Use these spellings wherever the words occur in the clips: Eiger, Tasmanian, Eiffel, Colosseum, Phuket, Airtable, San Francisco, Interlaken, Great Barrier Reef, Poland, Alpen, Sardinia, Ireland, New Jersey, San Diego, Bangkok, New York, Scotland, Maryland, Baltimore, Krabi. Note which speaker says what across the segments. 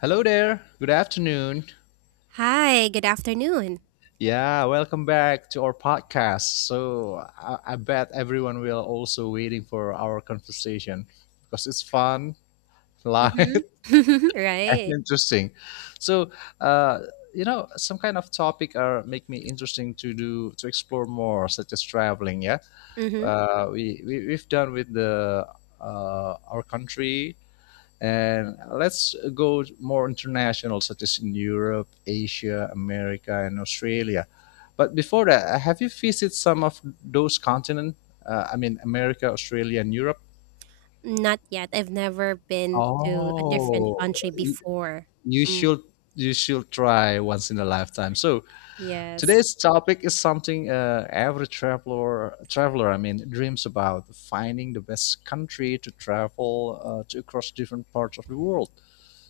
Speaker 1: Hello there. Good afternoon.
Speaker 2: Hi, good afternoon.
Speaker 1: Yeah, welcome back to our podcast. So I bet everyone will also waiting for our conversation because it's fun,
Speaker 2: Mhm.
Speaker 1: light, and
Speaker 2: Right.
Speaker 1: interesting. So uh, some kind of topic are make me interesting to do to explore more, such as traveling. Yeah,
Speaker 2: Mhm.
Speaker 1: we've done with the our country. And let's go more international, such as in Europe, Asia, America, and Australia. But before that, have you visited some of those continents? I mean, America, Australia, and Europe.
Speaker 2: Not yet. I've never been to a different
Speaker 1: Oh,
Speaker 2: country
Speaker 1: y-
Speaker 2: before.
Speaker 1: you
Speaker 2: Mm.
Speaker 1: should you should try once in a lifetime. So
Speaker 2: Yes.
Speaker 1: today's topic is something every traveler I mean dreams about: finding the best country to travel to across different parts of the world.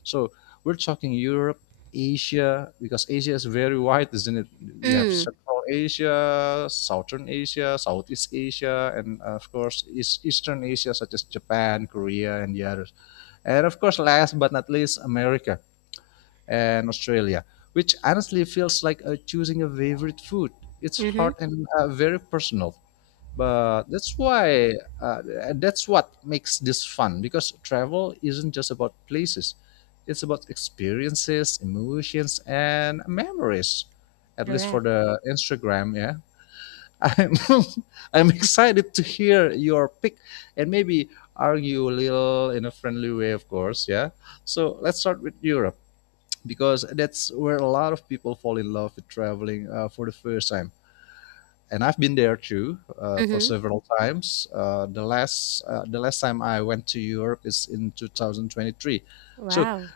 Speaker 1: So we're talking Europe, Asia, because Asia is very wide, isn't it? We have
Speaker 2: Mm.
Speaker 1: Central Asia, Southern Asia, Southeast Asia, and of course Eastern Asia, such as Japan, Korea, and the others. And of course, last but not least, America and Australia, which honestly feels like choosing a favorite food. It's
Speaker 2: Mhm.
Speaker 1: hard and very personal, but that's why uh, that's what makes this fun, because travel isn't just about places, it's about experiences, emotions, and memories, at least for
Speaker 2: Correct.
Speaker 1: the Instagram. Yeah. i'm I'm excited to hear your pick, and maybe argue a little in a friendly way, of course. Yeah. So let's start with Europe, because that's where a lot of people fall in love with traveling for the first time. And I've been there too, for
Speaker 2: Mhm.
Speaker 1: several times. The last time I went to Europe is in 2023. So
Speaker 2: Wow.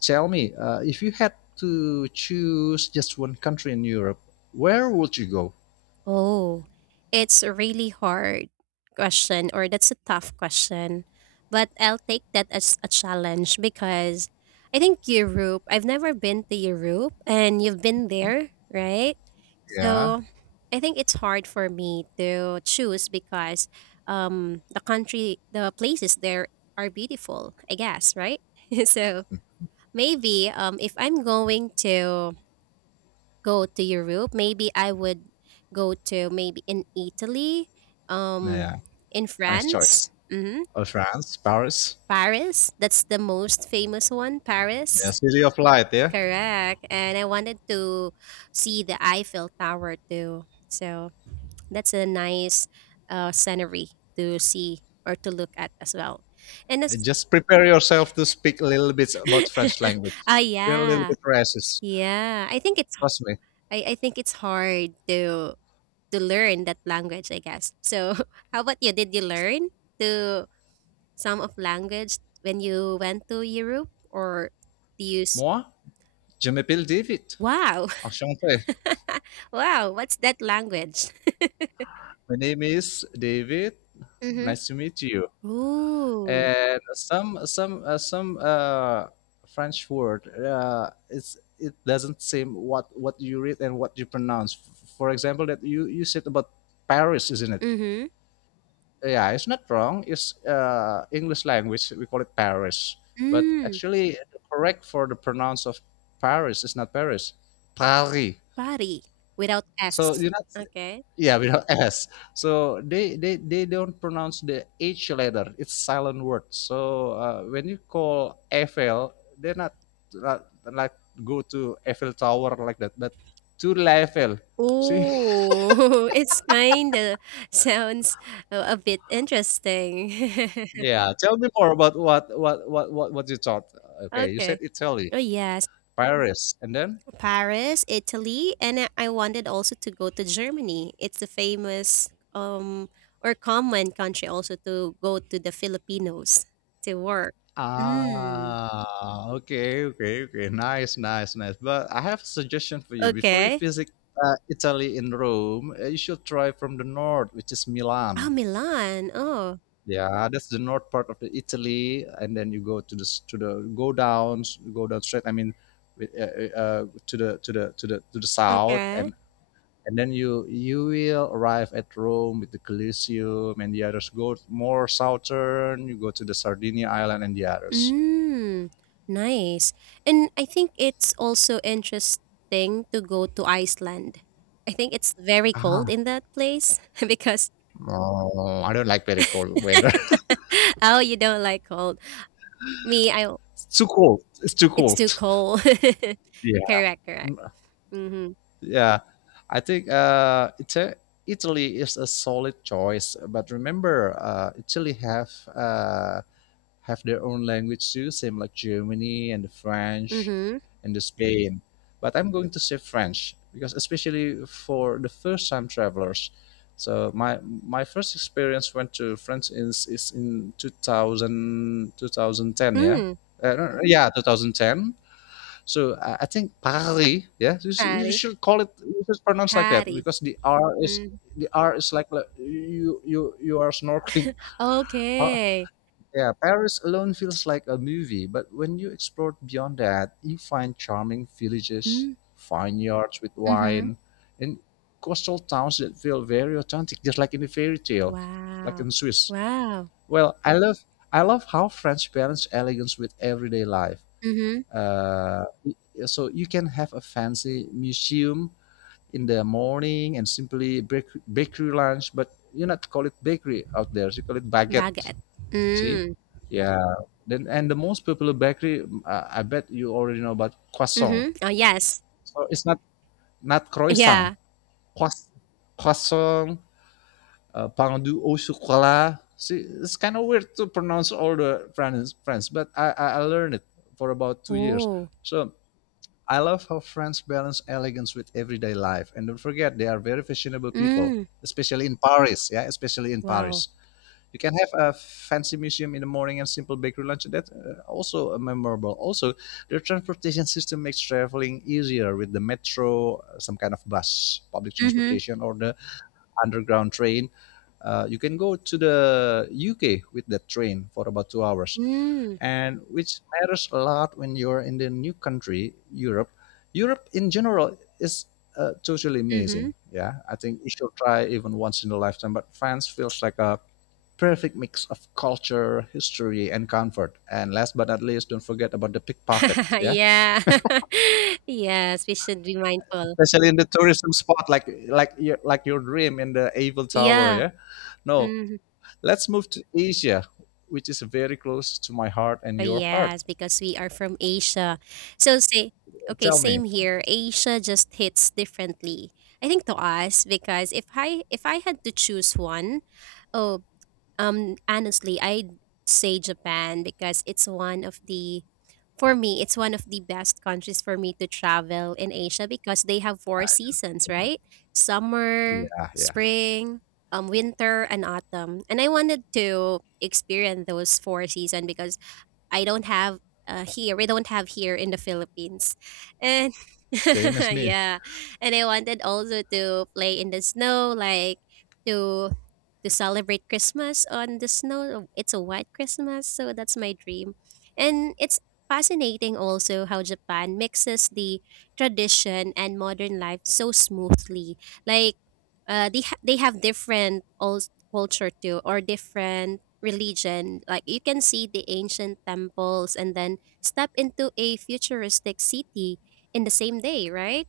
Speaker 1: tell me, if you had to choose just one country in Europe, where would you go?
Speaker 2: Oh, it's a really hard question, or that's a tough question. But I'll take that as a challenge because I think Europe, I've never been to Europe and you've been there, right?
Speaker 1: Yeah,
Speaker 2: So I think it's hard for me to choose because the country, the places there are beautiful, I guess, right? So maybe if I'm going to go to Europe. Maybe I would go to maybe in Italy, um,
Speaker 1: yeah,
Speaker 2: in
Speaker 1: nice
Speaker 2: France.
Speaker 1: choice.
Speaker 2: hmm
Speaker 1: France, Paris,
Speaker 2: Paris. That's the most famous one,
Speaker 1: yeah,
Speaker 2: Paris.
Speaker 1: City of Light. Yeah,
Speaker 2: Correct. And I wanted to see the Eiffel Tower too. So that's a nice scenery to see or to look at as well. And as
Speaker 1: just prepare yourself to speak a little bit about French language.
Speaker 2: ah,
Speaker 1: They're a little
Speaker 2: yeah,
Speaker 1: bit racist.
Speaker 2: yeah. I think it's
Speaker 1: Trust me.
Speaker 2: I think it's hard to learn that language, I guess. So, how about you? Did you learn to some of language when you went to Europe, or do you?
Speaker 1: Moi, je m'appelle David.
Speaker 2: Wow,
Speaker 1: Enchanté.
Speaker 2: wow! What's that language?
Speaker 1: My name is David.
Speaker 2: Mm-hmm.
Speaker 1: Nice to meet you.
Speaker 2: Ooh.
Speaker 1: And some French word. It's it doesn't seem what you read and what you pronounce. For example, that you said about Paris, isn't it?
Speaker 2: Mm-hmm.
Speaker 1: Yeah, it's not wrong. It's English language. We call it Paris, but
Speaker 2: Mm.
Speaker 1: actually correct for the pronounce of Paris is not Paris, Paris.
Speaker 2: Body without
Speaker 1: So
Speaker 2: s.
Speaker 1: you're not.
Speaker 2: Okay.
Speaker 1: Yeah, without S. So they don't pronounce the H letter. It's silent word. So when you call Eiffel, they're not uh, like go to Eiffel Tower like that, but to Eiffel. See?
Speaker 2: Ooh, it's kind of sounds a bit interesting.
Speaker 1: Yeah. Tell me more about what you thought. Okay, you said
Speaker 2: Okay.
Speaker 1: Italy,
Speaker 2: Oh yes.
Speaker 1: Paris, and then
Speaker 2: Paris, Italy, and I wanted also to go to Germany. It's the famous or common country also to go to the Filipinos to work. Mm.
Speaker 1: ah, okay, okay, okay. Nice, nice, nice. But I have a suggestion for you. Before you
Speaker 2: Okay.
Speaker 1: visit Italy in Rome, you should try from the north, which is
Speaker 2: Ah,
Speaker 1: Milan.
Speaker 2: Milan. Oh,
Speaker 1: Yeah, that's the north part of the Italy, and then you go to to the go down straight. I mean, with, to the south,
Speaker 2: okay.
Speaker 1: and then you will arrive at Rome with the Colosseum and the others. Go more southern, you go to the Sardinia island and the others.
Speaker 2: Mm. Nice. And I think it's also interesting to go to Iceland. I think it's very cold in that place because oh, you don't like cold. Me, I
Speaker 1: It's too cold. It's too
Speaker 2: It's too
Speaker 1: cold.
Speaker 2: cold.
Speaker 1: Yeah.
Speaker 2: Correct, correct.
Speaker 1: Mm.
Speaker 2: Mhm,
Speaker 1: Yeah. I think Italy is a solid choice, but remember, Italy have their own language too, same like Germany and the French
Speaker 2: mhm.
Speaker 1: and the Spain. But I'm going to say French because especially for the first time travelers. So my first experience went to France is in two thousand ten. Yeah.
Speaker 2: Mm,
Speaker 1: No, no, yeah, 2010. So I think Paris, yeah, you
Speaker 2: patty,
Speaker 1: should call it, you should pronounce like that
Speaker 2: patty.
Speaker 1: because
Speaker 2: Mm,
Speaker 1: the R is like like you are snorkeling. Pa-
Speaker 2: okay.
Speaker 1: Yeah, Paris alone feels like a movie, but when you explore beyond that, you find charming villages,
Speaker 2: Mm,
Speaker 1: vineyards with
Speaker 2: mhm.
Speaker 1: wine, and coastal towns that feel very authentic, just like in a fairy tale, like
Speaker 2: Wow,
Speaker 1: in Swiss.
Speaker 2: wow.
Speaker 1: Well, I love how French balance elegance with everyday life.
Speaker 2: Mhm,
Speaker 1: Uh, so you can have a fancy museum in the morning and bakery lunch, but you not call it bakery out there. You call it baguette.
Speaker 2: baguette.
Speaker 1: See,
Speaker 2: Mm,
Speaker 1: yeah. Then and the most popular bakery, I bet you already know about croissant.
Speaker 2: mhm. Oh, yes.
Speaker 1: So it's not croissant,
Speaker 2: Yeah.
Speaker 1: croissant, croissant pain du au chocolat. See, it's kind of weird to pronounce all the French, French, but I learned it for about 2 years.
Speaker 2: Oh,
Speaker 1: So I love how France balance elegance with everyday life. And don't forget, they are very fashionable people,
Speaker 2: mm,
Speaker 1: especially in Paris. Yeah, especially in
Speaker 2: wow.
Speaker 1: Paris. You can have a fancy museum in the morning and simple bakery lunch. That's also memorable. Also, their transportation system makes traveling easier with the metro, some kind of bus, public
Speaker 2: Mhm,
Speaker 1: transportation, or the underground train. You can go to the UK with that train for about 2 hours,
Speaker 2: mm,
Speaker 1: and which matters a lot when you're in the new country, Europe. Europe in general is totally amazing.
Speaker 2: mhm.
Speaker 1: Yeah, I think you should try even once in a lifetime. But France feels like a perfect mix of culture, history, and comfort. And last but not least, don't forget about the pickpocket. Yeah,
Speaker 2: Yeah. Yes, we should be mindful.
Speaker 1: especially in the tourism spot like your dream in the Eiffel Tower.
Speaker 2: Yeah,
Speaker 1: Yeah, no.
Speaker 2: mhm.
Speaker 1: Let's move to Asia, which is very close to my heart and
Speaker 2: Oh,
Speaker 1: your heart.
Speaker 2: yes, because we are from Asia. So say okay,
Speaker 1: Tell me.
Speaker 2: same here. Asia just hits differently. I think to us because if I had to choose one, oh, honestly, I'd say Japan because it's one of the for me, it's one of the best countries for me to travel in Asia because they have four seasons, right? Summer,
Speaker 1: Yeah, yeah.
Speaker 2: spring, winter, and autumn. And I wanted to experience those four seasons because I don't have here. We don't have here in the Philippines. And
Speaker 1: Same as me.
Speaker 2: yeah, and I wanted also to play in the snow, like to to celebrate Christmas on the snow. It's a white Christmas, so that's my dream. And it's fascinating also how Japan mixes the tradition and modern life so smoothly. Like they have different old culture too, or different religion. Like you can see the ancient temples and then step into a futuristic city in the same day, right?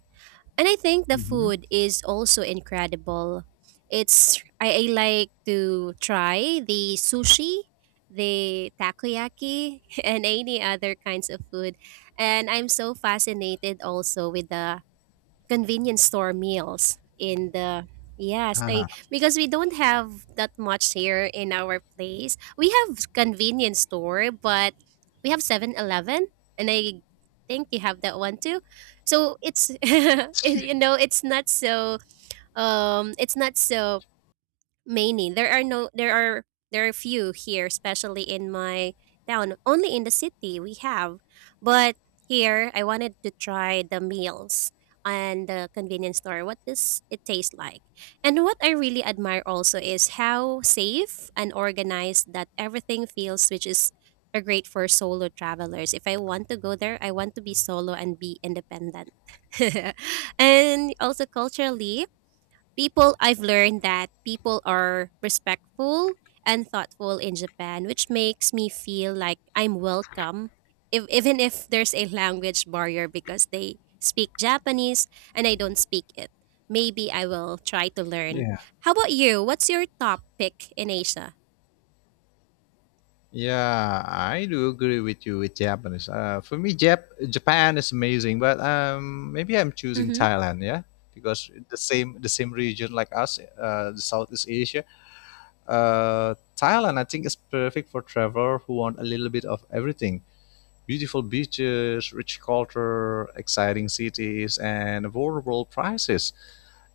Speaker 2: And I think the
Speaker 1: hmm
Speaker 2: food is also incredible. It's I like to try the sushi, the takoyaki, and any other kinds of food. And I'm so fascinated also with the convenience store meals in the yes. I,
Speaker 1: uh
Speaker 2: because we don't have that much here in our place. We have convenience store, but we have 7-Eleven and I think you have that one too. So it's you know, it's not so many. There are no there are there are few here, especially in my town. Only in the city we have. But here I wanted to try the meals and the convenience store. What does it taste like? And what I really admire also is how safe and organized that everything feels, which is are great for solo travelers. If I want to go there, I want to be solo and be independent. And also culturally, people I've learned that people are respectful and thoughtful in Japan, which makes me feel like I'm welcome, if, even if there's a language barrier because they speak Japanese and I don't speak it. Maybe I will try to learn.
Speaker 1: Yeah.
Speaker 2: How about you? What's your top pick in Asia?
Speaker 1: Yeah, I do agree with you with Japanese. For me, Japan is amazing, but maybe I'm choosing
Speaker 2: Mm-hmm.
Speaker 1: Thailand. Yeah, because the same region like us, the Southeast Asia. Thailand, I think, is perfect for travelers who want a little bit of everything. Beautiful beaches, rich culture, exciting cities, and affordable prices.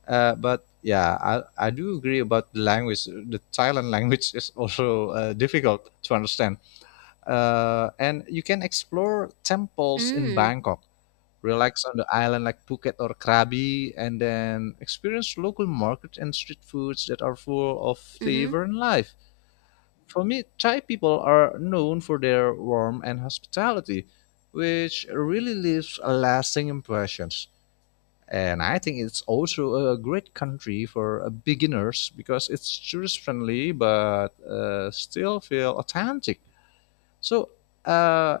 Speaker 1: But yeah, I do agree about the language. The Thailand language is also difficult to understand. And you can explore temples in
Speaker 2: Mm,
Speaker 1: Bangkok, relax on the island like Phuket or Krabi, and then experience local markets and street foods that are full of
Speaker 2: mm-hmm.
Speaker 1: flavor and life. For me, Thai people are known for their warmth and hospitality, which really leaves a lasting impressions. And I think it's also a great country for beginners because it's tourist friendly but still feel authentic. So, uh,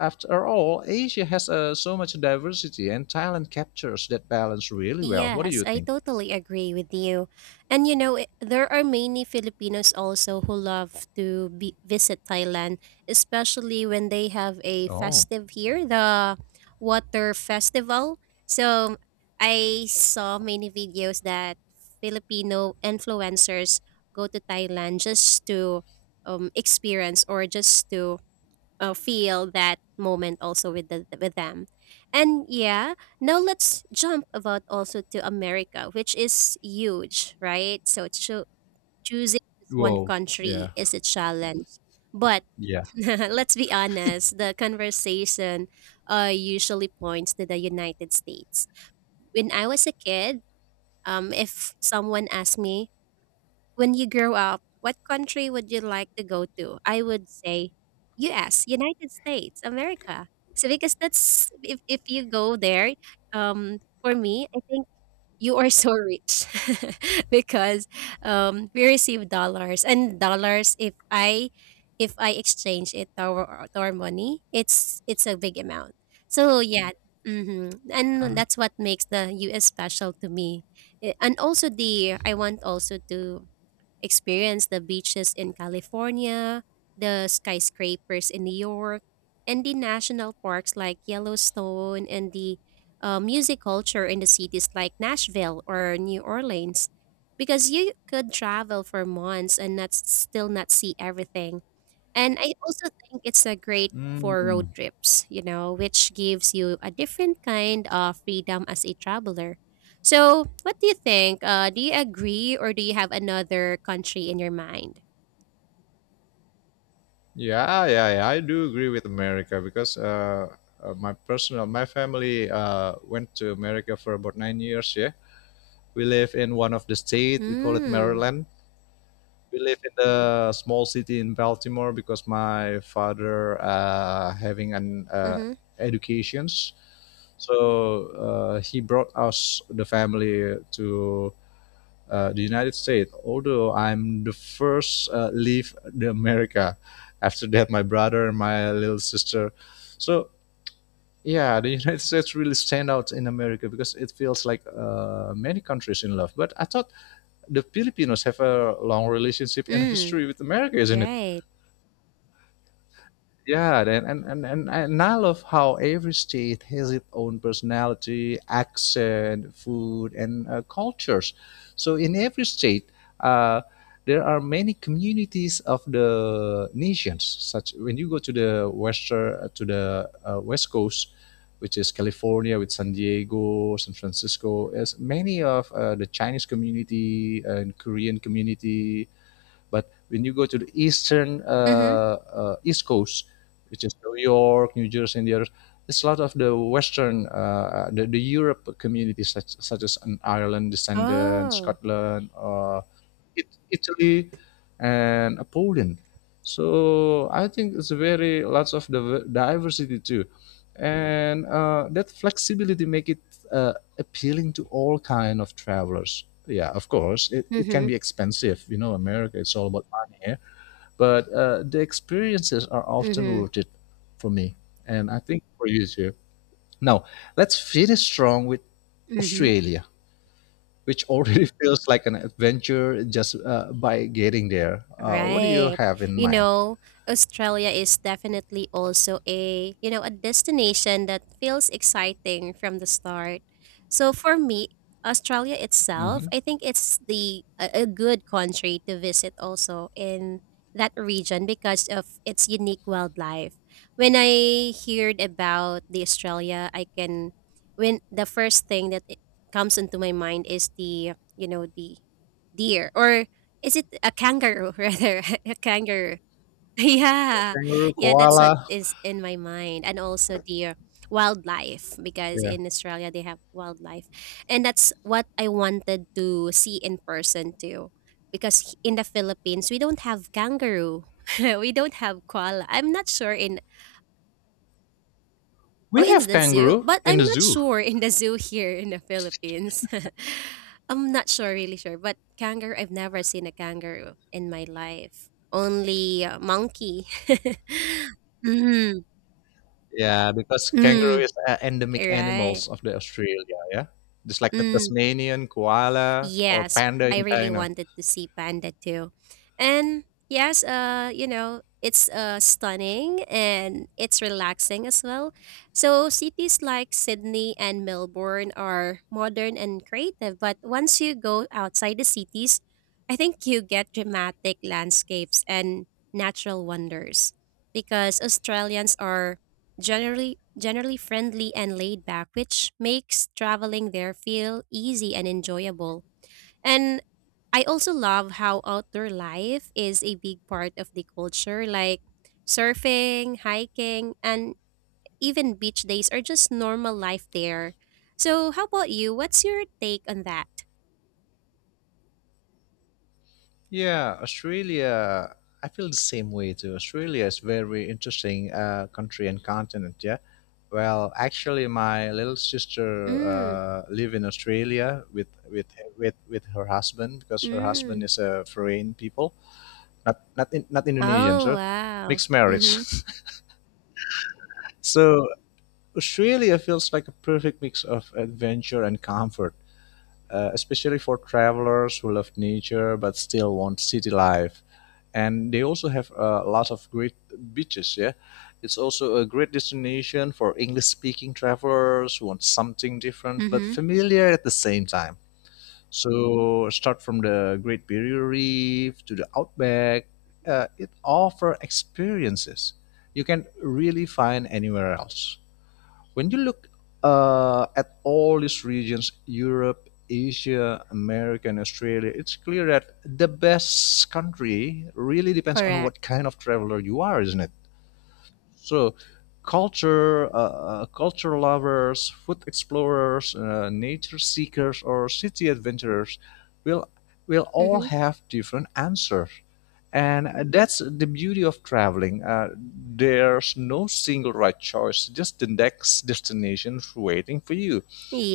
Speaker 1: after all, Asia has so much diversity, and Thailand captures that balance really well. What do
Speaker 2: Yes,
Speaker 1: you
Speaker 2: I
Speaker 1: think?
Speaker 2: totally agree with you. And you know, it- there are many Filipinos also who love to be, visit Thailand, especially when they have a
Speaker 1: Oh,
Speaker 2: festive here, the water festival. So I saw many videos that Filipino influencers go to Thailand just to experience or just to feel that moment also with the with them and yeah, now let's jump about also to America, which is huge, right? So choosing just one
Speaker 1: whoa,
Speaker 2: country
Speaker 1: yeah,
Speaker 2: is a challenge, but
Speaker 1: yeah.
Speaker 2: let's be honest, the conversation usually points to the United States. When I was a kid, if someone asked me when you grow up, what country would you like to go to? I would say US, United States, America. So because that's if you go there, um for me, I think you are so rich because we receive dollars and dollars. If I if I exchange it to our money, it's a big amount. So yeah, and
Speaker 1: Uh,
Speaker 2: that's what makes the US special to me. Eh, and also the I want also to experience the beaches in California, the skyscrapers in New York, and the national parks like Yellowstone, and the music culture in the cities like Nashville or New Orleans. Because you could travel for months and not still not see everything. And I also think it's a great for road
Speaker 1: mm.
Speaker 2: trips, you know, which gives you a different kind of freedom as a traveler. So, what do you think? Do you agree or do you have another country in your mind?
Speaker 1: Yeah, yeah, yeah. I do agree with America because my personal, my family went to America for about 9 years. Yeah, we live in one of the state. We call it
Speaker 2: Mm.
Speaker 1: Maryland. We live in the small city in Baltimore because my father having an
Speaker 2: Mm-hmm.
Speaker 1: educations, so he brought us the family to the United States, although I'm the first leave the America. After that, my brother and my little sister. So yeah, the United States really stand out in America because it feels like many countries in love. But I thought the Filipinos have a long relationship and
Speaker 2: Mm.
Speaker 1: history with America, isn't it?
Speaker 2: Right.
Speaker 1: Yeah, and I love how every state has its own personality, accent, food, and cultures. So in every state, uh, there are many communities of the nations. Such when you go to the western to the west coast, which is California with San Diego, San Francisco, is many of the Chinese community and Korean community, but when you go to the eastern
Speaker 2: Mm-hmm.
Speaker 1: east coast, which is New York, New Jersey, and the others, it's a lot of the Western, the Europe communities such, such as an Ireland descendant,
Speaker 2: Oh.
Speaker 1: Scotland, Italy, and Poland. So I think it's very lots of diversity too, and that flexibility make it appealing to all kind of travelers. Yeah, of course, it can
Speaker 2: Mhm,
Speaker 1: be expensive. You know, America it's all about money, here, but the experiences are often
Speaker 2: mhm,
Speaker 1: worth it for me, and I think for you too. Now let's finish strong with
Speaker 2: mhm.
Speaker 1: Australia, which already feels like an adventure just by getting there. What do you
Speaker 2: Right.
Speaker 1: have in
Speaker 2: You
Speaker 1: mind?
Speaker 2: know, Australia is definitely also a, you know, a destination that feels exciting from the start. So for me, Australia
Speaker 1: hmm.
Speaker 2: itself, I think it's the a good country to visit also in that region because of its unique wildlife. When I heard about the Australia, I can when the first thing that it comes into my mind is the, you know, the deer or is it a kangaroo rather? A kangaroo. Yeah.
Speaker 1: Kangaroo,
Speaker 2: Yeah, that's
Speaker 1: koala.
Speaker 2: what is in my mind. And also the wildlife because
Speaker 1: Yeah,
Speaker 2: in Australia they have wildlife. And that's what I wanted to see in person too. Because in the Philippines we don't have kangaroo. We don't have koala. I'm not sure in Oh,
Speaker 1: we
Speaker 2: in
Speaker 1: have
Speaker 2: the zoo.
Speaker 1: kangaroo
Speaker 2: But
Speaker 1: in
Speaker 2: I'm
Speaker 1: the
Speaker 2: not
Speaker 1: zoo.
Speaker 2: sure in the zoo here in the Philippines. I'm not sure, really sure. But kangaroo, I've never seen a kangaroo in my life. Only a monkey. Mm-hmm.
Speaker 1: Yeah, because kangaroo
Speaker 2: Mm.
Speaker 1: is endemic
Speaker 2: Right.
Speaker 1: animals of the Australia. Yeah, just like the
Speaker 2: Mm.
Speaker 1: Tasmanian koala or
Speaker 2: Yes,
Speaker 1: panda
Speaker 2: I
Speaker 1: in
Speaker 2: really
Speaker 1: China.
Speaker 2: wanted to see panda too. And yes, you know, it's stunning and it's relaxing as well. So cities like Sydney and Melbourne are modern and creative, but once you go outside the cities, I think you get dramatic landscapes and natural wonders because Australians are generally friendly and laid back, which makes traveling there feel easy and enjoyable. And I also love how outdoor life is a big part of the culture, like surfing, hiking, and even beach days are just normal life there. So, how about you? What's your take on that?
Speaker 1: Yeah, Australia. I feel the same way too. Australia is very interesting country and continent. Yeah. Well, actually, my little sister
Speaker 2: Mm,
Speaker 1: live in Australia with her husband because her
Speaker 2: mm.
Speaker 1: husband is a foreign people, not Indonesian.
Speaker 2: Oh,
Speaker 1: So
Speaker 2: wow.
Speaker 1: mixed marriage.
Speaker 2: Mm-hmm.
Speaker 1: so Australia feels like a perfect mix of adventure and comfort. Especially for travelers who love nature but still want city life. And they also have a lot of great beaches. Yeah, it's also a great destination for English-speaking travelers who want something different but
Speaker 2: Mm-hmm.
Speaker 1: familiar at the same time. So start from the Great Barrier Reef to the outback. It offers experiences you can really find anywhere else when you look at all these regions, Europe, Asia, America, and Australia. It's clear that the best country really depends on
Speaker 2: Correct.
Speaker 1: what kind of traveler you are, isn't it? So, culture, culture lovers, food explorers, nature seekers, or city adventurers will will all
Speaker 2: Mm-hmm.
Speaker 1: have different answers, and that's the beauty of traveling. There's no single right choice; just the next destination waiting for you.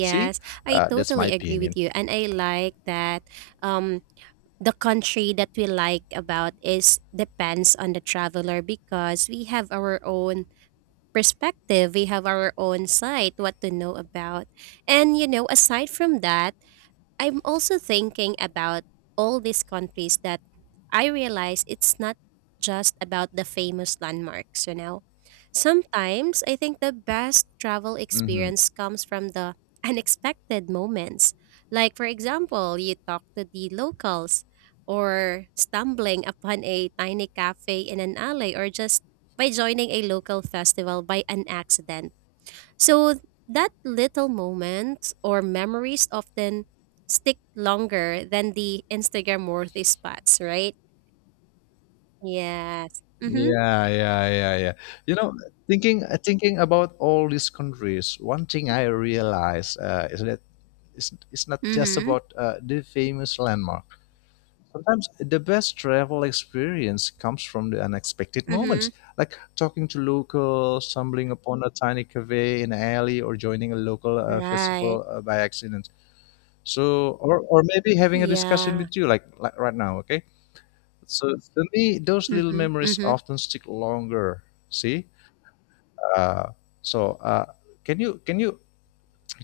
Speaker 1: See,
Speaker 2: I
Speaker 1: that's my
Speaker 2: totally agree with
Speaker 1: opinion.
Speaker 2: you. And I like that um, the country that we like about is depends on the traveler because we have our own perspective. We have our own site, what to know about. And, you know, aside from that, I'm also thinking about all these countries that I realize it's not just about the famous landmarks, you know. Sometimes I think the best travel
Speaker 1: Hmm
Speaker 2: experience comes from the unexpected moments. Like, for example, you talk to the locals, or stumbling upon a tiny cafe in an alley, or just by joining a local festival by an accident. So that little moments or memories often stick longer than the Instagram worthy spots, right? Yes. Mm-hmm.
Speaker 1: Yeah, yeah, yeah, yeah. You know, thinking about all these countries, one thing I realize is that it's not just
Speaker 2: Mm-hmm.
Speaker 1: about the famous landmark. Sometimes the best travel experience comes from the unexpected
Speaker 2: Mm-hmm.
Speaker 1: moments, like talking to locals, stumbling upon a tiny cafe in an alley, or joining a local
Speaker 2: Right.
Speaker 1: festival by accident. So, or maybe having a discussion
Speaker 2: Yeah.
Speaker 1: with you, like right now, okay? So, for me, those little
Speaker 2: Mm-hmm.
Speaker 1: memories
Speaker 2: Mm-hmm.
Speaker 1: often stick longer. See? Uh, so, uh, can you can you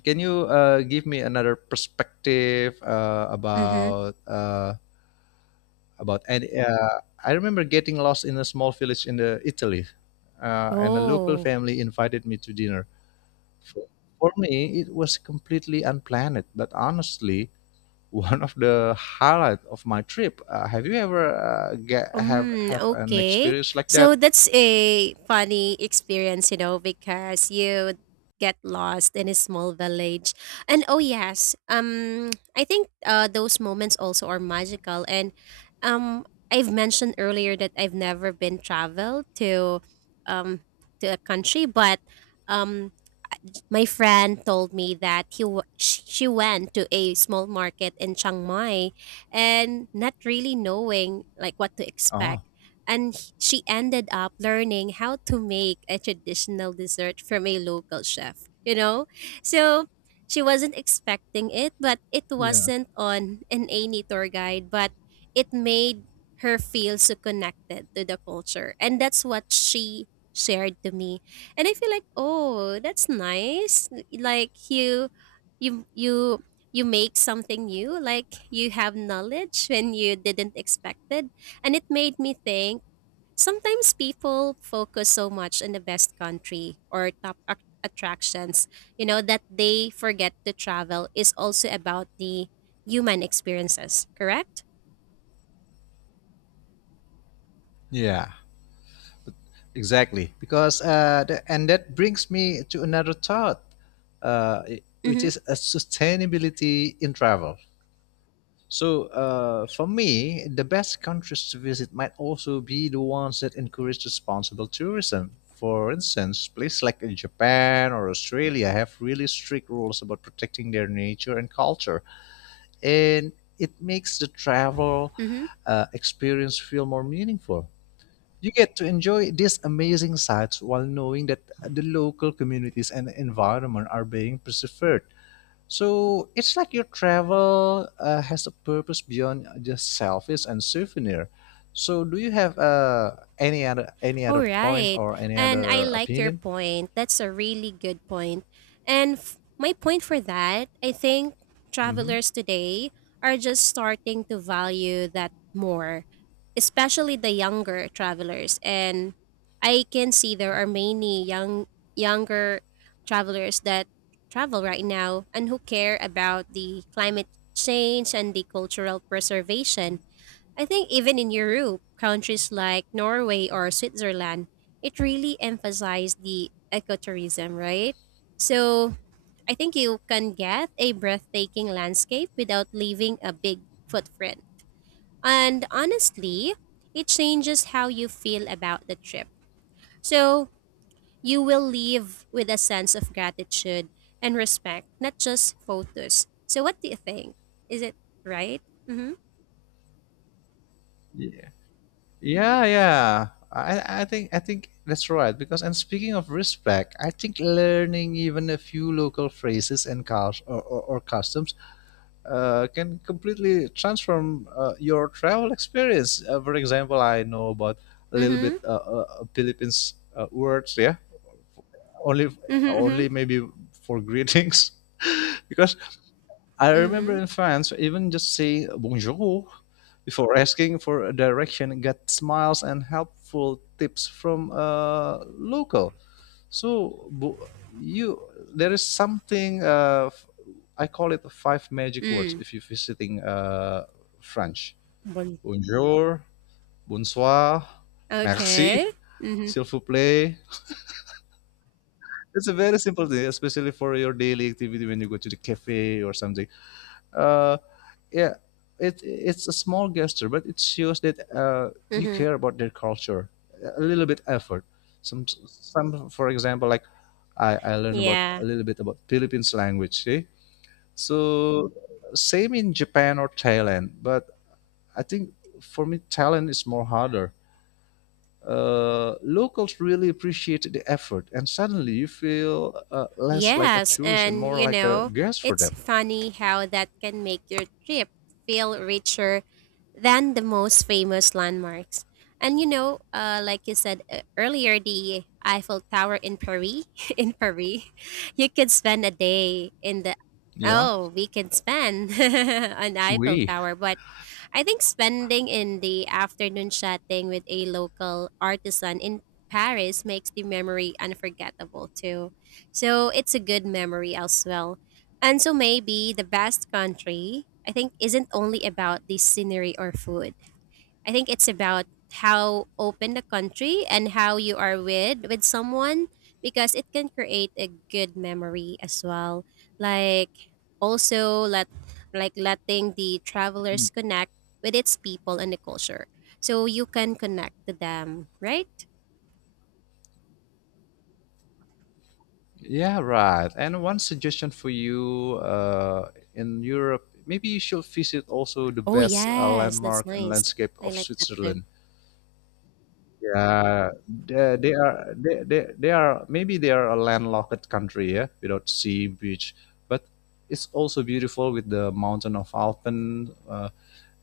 Speaker 1: Can you give me another perspective
Speaker 2: Mm-hmm.
Speaker 1: about and I remember getting lost in a small village in the Italy, and a local
Speaker 2: Oh.
Speaker 1: family invited me to dinner. For, for me, it was completely unplanned, but honestly, one of the highlight of my trip. Have you ever get,
Speaker 2: Mm,
Speaker 1: have an
Speaker 2: okay.
Speaker 1: experience like that?
Speaker 2: So that's a funny experience, you know, because you get lost in a small village. And oh yes, I think those moments also are magical and um I've mentioned earlier that I've never been traveled um to a country, but um my friend told me that she went to a small market in Chiang Mai and not really knowing like what to
Speaker 1: Oh,
Speaker 2: expect, and she ended up learning how to make a traditional dessert from a local chef, you know. So she wasn't expecting it but it
Speaker 1: yeah.
Speaker 2: wasn't on an any tour guide, but it made her feel so connected to the culture and that's what she shared to me. And I feel like, "Oh, that's nice." Like you you make something new, like you have knowledge when you didn't expect it. And it made me think sometimes people focus so much on the best country or top attractions, you know, that they forget to travel is also about the human experiences, correct?
Speaker 1: Yeah. Exactly, because and that brings me to another thought, which
Speaker 2: Mhm.
Speaker 1: is a sustainability in travel. So for me, the best countries to visit might also be the ones that encourage responsible tourism. For instance, places like in Japan or Australia have really strict rules about protecting their nature and culture, and it makes the travel
Speaker 2: Mhm.
Speaker 1: experience feel more meaningful. You get to enjoy these amazing sights while knowing that the local communities and environment are being preserved. So it's like your travel has a purpose beyond just selfies and souvenir. So do you have any other
Speaker 2: All
Speaker 1: point
Speaker 2: right.
Speaker 1: or any
Speaker 2: And I
Speaker 1: other
Speaker 2: like your
Speaker 1: opinion?
Speaker 2: point. That's a really good point. And my point for that, I think
Speaker 1: Hmm
Speaker 2: travelers today are just starting to value that more, especially the younger travelers. And I can see there are many younger travelers that travel right now and who care about the climate change and the cultural preservation. I think even in Europe, countries like Norway or Switzerland, it really emphasized the ecotourism, right? So I think you can get a breathtaking landscape without leaving a big footprint. And honestly, it changes how you feel about the trip. So you will leave with a sense of gratitude and respect, not just photos. So what do you think? Is it right? Mm-hmm.
Speaker 1: Yeah, yeah, yeah. I think that's right because and speaking of respect, I think learning even a few local phrases and cul- or customs can completely transform your travel experience. For example, I know about a little bit
Speaker 2: Mm-hmm.
Speaker 1: Philippines words, yeah, only
Speaker 2: Mm-hmm. Mm-hmm.
Speaker 1: only maybe for greetings, because I remember
Speaker 2: Mm-hmm.
Speaker 1: in France, even just say bonjour before asking for a direction, get smiles and helpful tips from a local. So bu- you there is something I call it the five magic words
Speaker 2: Mm.
Speaker 1: if you're visiting French.
Speaker 2: Bal-
Speaker 1: Bonjour, bonsoir, merci,
Speaker 2: Okay. Mhm.
Speaker 1: s'il vous plaît. It's a very simple thing, especially for your daily activity when you go to the cafe or something. uh, yeah, it's a small gesture, but it shows that you
Speaker 2: Mhm.
Speaker 1: care about their culture. A little bit effort. For example, like I learned about
Speaker 2: Yeah.
Speaker 1: a little bit about Philippines language. See, so same in Japan or Thailand, but I think for me Thailand is more harder. Locals really appreciate the effort, and suddenly you feel less like a
Speaker 2: Yes,
Speaker 1: tourist and
Speaker 2: and
Speaker 1: more
Speaker 2: you
Speaker 1: like a
Speaker 2: know,
Speaker 1: guest for
Speaker 2: it's
Speaker 1: them.
Speaker 2: funny how that can make your trip feel richer than the most famous landmarks. And you know, like you said earlier, the Eiffel Tower in Paris, in Paris, you could spend a day in the
Speaker 1: Yeah,
Speaker 2: oh, we can spend on Eiffel
Speaker 1: we
Speaker 2: Tower, but I think spending in the afternoon chatting with a local artisan in Paris makes the memory unforgettable too. So it's a good memory as well. And so maybe the best country, I think, isn't only about the scenery or food. I think it's about how open the country and how you are with someone because it can create a good memory as well. Like also let like letting the travelers connect with its people and the culture. So you can connect to them, right?
Speaker 1: Yeah, right. And one suggestion for you in Europe, maybe you should visit also the
Speaker 2: Oh
Speaker 1: best
Speaker 2: yes, that's
Speaker 1: landmark and
Speaker 2: nice.
Speaker 1: landscape
Speaker 2: I
Speaker 1: of
Speaker 2: like that too.
Speaker 1: Switzerland. Yeah, they are maybe they are a landlocked country, yeah, without sea, beach, but it's also beautiful with the mountain of Alpen,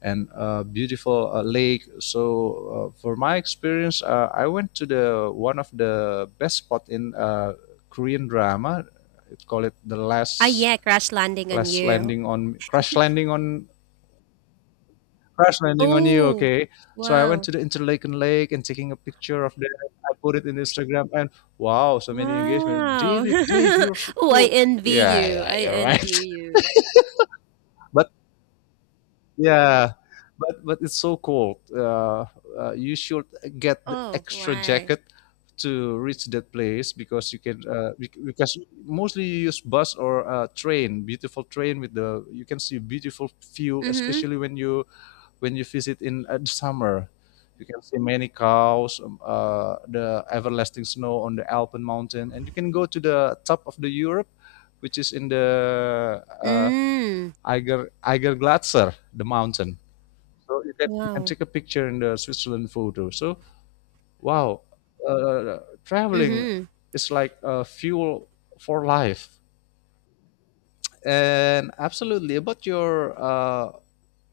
Speaker 1: and a beautiful lake. So for my experience, I went to the one of the best spot in Korean drama. It call it the
Speaker 2: Ah
Speaker 1: last
Speaker 2: yeah, crash landing on
Speaker 1: last
Speaker 2: you.
Speaker 1: landing on crash landing on crash landing on you.
Speaker 2: Oh,
Speaker 1: Okay, so I went
Speaker 2: wow.
Speaker 1: to the Interlaken Lake and taking a picture of that. I put it in Instagram and wow, so many engagement.
Speaker 2: Wow.
Speaker 1: David, Dave, you're so
Speaker 2: Oh, I
Speaker 1: cool.
Speaker 2: envy
Speaker 1: Yeah,
Speaker 2: you.
Speaker 1: yeah,
Speaker 2: I
Speaker 1: you're right.
Speaker 2: envy you.
Speaker 1: but yeah, but it's so cold you should get the
Speaker 2: Oh,
Speaker 1: extra
Speaker 2: why?
Speaker 1: jacket to reach that place because you can because mostly you use bus or train, beautiful train with the you can see beautiful view,
Speaker 2: Mhm.
Speaker 1: especially when you visit in the summer. You can see many cows, the everlasting snow on the alpen mountain, and you can go to the top of the europe, which is in the
Speaker 2: Mm.
Speaker 1: Eiger, Eiger Glatzer, the mountain. So you can
Speaker 2: Wow.
Speaker 1: take a picture in the Switzerland photo. So wow, uh, traveling
Speaker 2: Mhm.
Speaker 1: is like fuel for life. And absolutely about your uh,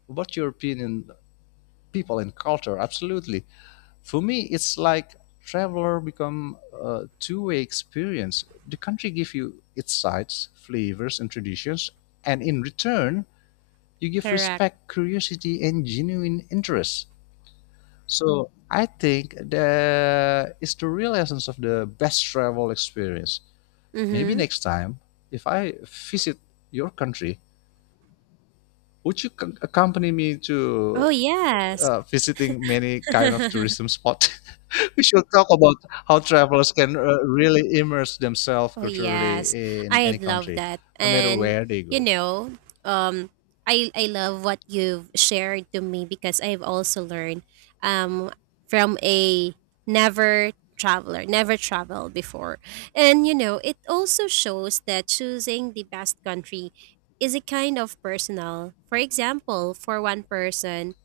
Speaker 1: about your opinion, people and culture. Absolutely, for me it's like traveler become a two-way experience. The country give you its sights, flavors, and traditions, and in return you give
Speaker 2: Correct.
Speaker 1: respect, curiosity, and genuine interest. So I think that is the real essence of the best travel experience. Maybe
Speaker 2: Mhm.
Speaker 1: next time, if I visit your country, would you accompany me
Speaker 2: Oh,
Speaker 1: to
Speaker 2: yes.
Speaker 1: visiting many kind of tourism spot? We should talk about how travelers can really immerse themselves
Speaker 2: Oh
Speaker 1: culturally
Speaker 2: yes,
Speaker 1: in
Speaker 2: I
Speaker 1: any
Speaker 2: love
Speaker 1: country,
Speaker 2: that.
Speaker 1: no matter
Speaker 2: And
Speaker 1: where they
Speaker 2: you
Speaker 1: go.
Speaker 2: know, um I love what you've shared to me because I've also learned um from a never traveler, never traveled before. And you know, it also shows that choosing the best country is a kind of personal. For example, for one person,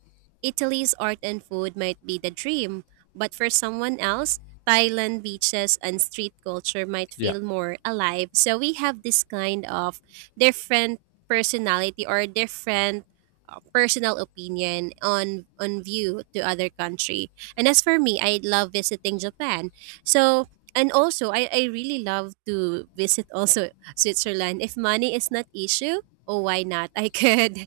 Speaker 2: Italy's art and food might be the dream, but for someone else, Thailand beaches and street culture might
Speaker 1: Yeah.
Speaker 2: feel more alive. So we have this kind of different personality or different personal opinion on view to other country. And as for me, I love visiting Japan. So and also I really love to visit also Switzerland. If money is not issue, oh why not? I could.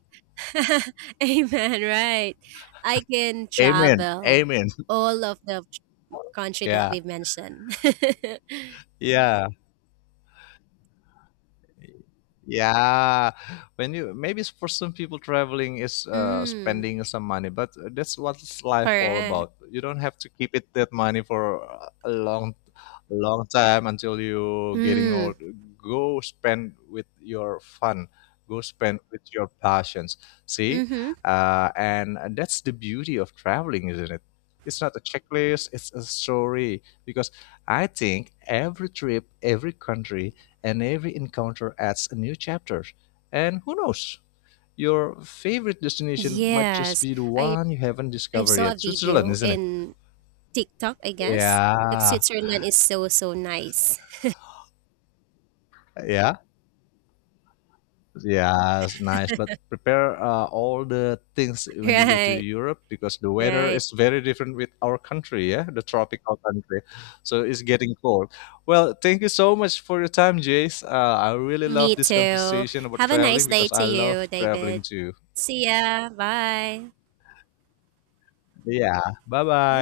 Speaker 2: Amen, right. I can
Speaker 1: Amen.
Speaker 2: travel
Speaker 1: Amen.
Speaker 2: all of the country that
Speaker 1: Yeah.
Speaker 2: we've mentioned.
Speaker 1: Yeah. Yeah, when you maybe s- for some people traveling is
Speaker 2: Mm,
Speaker 1: spending some money, but that's what's life all
Speaker 2: correct.
Speaker 1: about. You don't have to keep it that money for a long, long time until you getting
Speaker 2: Mm,
Speaker 1: old. Go spend with your fun. Go spend with your passions. See,
Speaker 2: mm-hmm.
Speaker 1: and that's the beauty of traveling, isn't it? It's not a checklist. It's a story because I think every trip, every country and every encounter adds a new chapter. And who knows? Your favorite destination might just
Speaker 2: Yes.
Speaker 1: be the
Speaker 2: I
Speaker 1: one you haven't
Speaker 2: I
Speaker 1: discovered
Speaker 2: saw a
Speaker 1: yet. Switzerland,
Speaker 2: video
Speaker 1: isn't it?
Speaker 2: in TikTok, I guess. Like
Speaker 1: Yeah,
Speaker 2: Switzerland is so so nice.
Speaker 1: yeah, yeah. It's nice, but prepare all the things when you go to
Speaker 2: Right.
Speaker 1: Europe because the weather
Speaker 2: Right.
Speaker 1: is very different with our country. Yeah, the tropical country, so it's getting cold. Well, thank you so much for your time, Jace. I really love
Speaker 2: Me
Speaker 1: this
Speaker 2: too.
Speaker 1: conversation about
Speaker 2: Have a nice
Speaker 1: traveling
Speaker 2: day
Speaker 1: because
Speaker 2: to
Speaker 1: I love
Speaker 2: you, David.
Speaker 1: traveling too.
Speaker 2: See ya. Bye.
Speaker 1: Yeah. Bye bye.